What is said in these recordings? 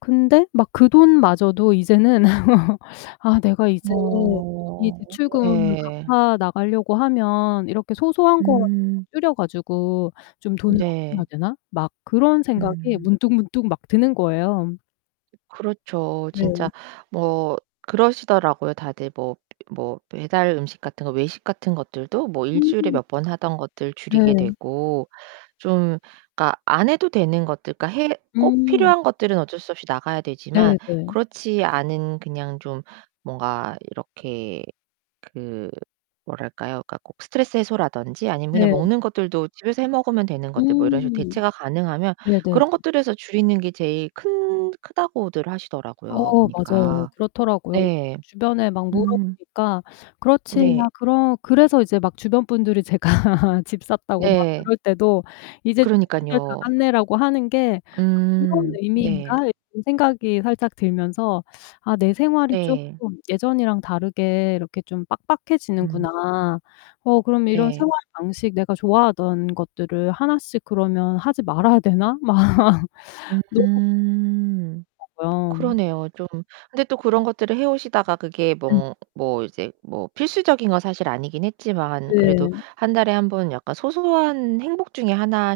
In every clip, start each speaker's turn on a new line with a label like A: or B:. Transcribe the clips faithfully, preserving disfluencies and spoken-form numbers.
A: 근데 막 그 돈마저도 이제는 아 '내가 이제 이
B: 어.
A: 대출금을
B: 예.
A: 갚아 나가려고 하면 이렇게 소소한 거
B: 음.
A: 줄여 가지고 좀 돈을 아껴야
B: 네.
A: 되나?' 막 그런 생각이
B: 음.
A: 문득문득 막 드는 거예요.
B: 그렇죠.
A: 네.
B: 진짜 뭐 그러시더라고요. 다들 뭐 뭐 배달 음식 같은 거, 외식 같은 것들도 뭐 일 주일에
A: 음.
B: 몇 번 하던 것들 줄이게
A: 네.
B: 되고 좀 그러니까 안 해도 되는 것들, 그러니까 해 꼭
A: 음.
B: 필요한 것들은 어쩔 수 없이 나가야 되지만
A: 네네.
B: 그렇지 않은 그냥 좀 뭔가 이렇게 그 뭐랄까요? 그러니까 꼭 스트레스 해소라든지 아니면 그냥
A: 네.
B: 먹는 것들도 집에서 해 먹으면 되는 것들 뭐 이런 식으로
A: 음
B: 대체가 가능하면
A: 네네.
B: 그런 것들에서 줄이는 게 제일 큰 크다고들 하시더라고요,
A: 어 맞아요.
B: 보니까.
A: 그렇더라고요. 그래서
B: 네.
A: 주변에 막
B: 음.
A: 물어보니까 "그렇지.
B: 네.
A: 야." 그러 그래서 이제 막 '주변 분들이 제가 "집 샀다."고 막
B: 네.
A: 그럴 때도 "이제 좋은 시절 다
B: 그러니깐요.
A: 갔네."라고 하는 게 아 그런
B: 음. 네.
A: 의미인가?' 이런 생각이 살짝 들면서 아 '내 생활이
B: 네.
A: 쪼끔 예전이랑 다르게 이렇게 좀
B: 음.
A: 빡빡해지는구나. 어 그럼 이런
B: 네.
A: 생활 방식, 내가 좋아하던 것들을 하나씩 그러면 하지 말아야 되나?' 막 너무
B: 음.
A: [unintelligible] 고요.
B: 그러네요, 좀. 근데 또 그런 것들을 해 오시다가 그게
A: 음.
B: 뭐 뭐 이제 뭐 필수적인 건 사실 아니긴 했지만 그래도
A: 네.
B: 한 달에 한 번 약간 소소한 행복 중에 하나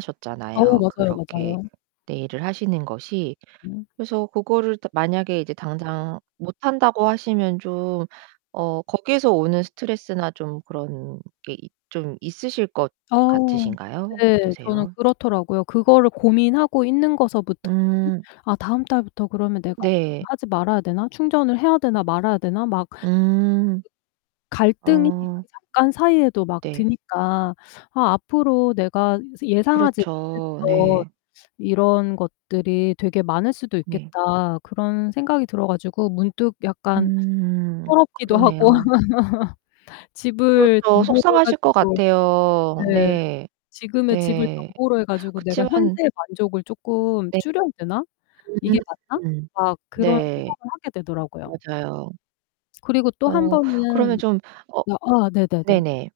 A: 어
B: 셨잖아요,
A: 맞아요,
B: 그렇게
A: 맞아요.
B: 네일을 하시는 것이.
A: 음.
B: 그래서 그거를 다 만약에 이제 당장 못한다고 하시면 좀 어 거기에서 오는 스트레스나 좀 그런 게 있 좀 있으실 것
A: 어우.
B: 같으신가요?
A: 네. 저는
B: 어떠세요?
A: 그렇더라고요. 그거를 고민하고 있는 거서부터 힘
B: 음.
A: '아 다음 달부터 그러면 내가
B: 네.
A: [unintelligible] 하지 말아야 되나? 충전을 해야 되나, 말아야 되나?' 막 그
B: 음.
A: 갈등이
B: 어.
A: 그 잠깐 사이에도 막
B: 네.
A: 드니까 '아 앞으로 내가 예상하지
B: 그렇죠.
A: 못했던
B: 네.
A: 이런 것들이 되게 많을 수도
B: 네.
A: 있겠다.' 그런 생각이 들어 가지고 문득 약간
B: 음.
A: 서럽기도 하고
B: 그러네요.
A: 집을
B: 그렇죠.
A: 담보로 해
B: 속상하실 것
A: 가지고 네
B: 같아요. 네.
A: '지금의 집을
B: 네.
A: 담보로 해 가지고 내가
B: 그치만
A: 현재의 만족을 쪼끔
B: 네.
A: 줄여야 되나? 이게 맞나?'
B: 음.
A: 막 그런
B: 네.
A: 생각을 하게 되더라고요.
B: 맞아요.
A: 그리고 또
B: 어 그러면
A: 한번은
B: 좀 어
A: 어 아 네네네.
B: 네네.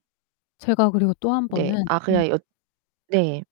A: 제가 그리고 또
B: 네.
A: 한번은
B: 아
A: 음.
B: 그냥 여 네.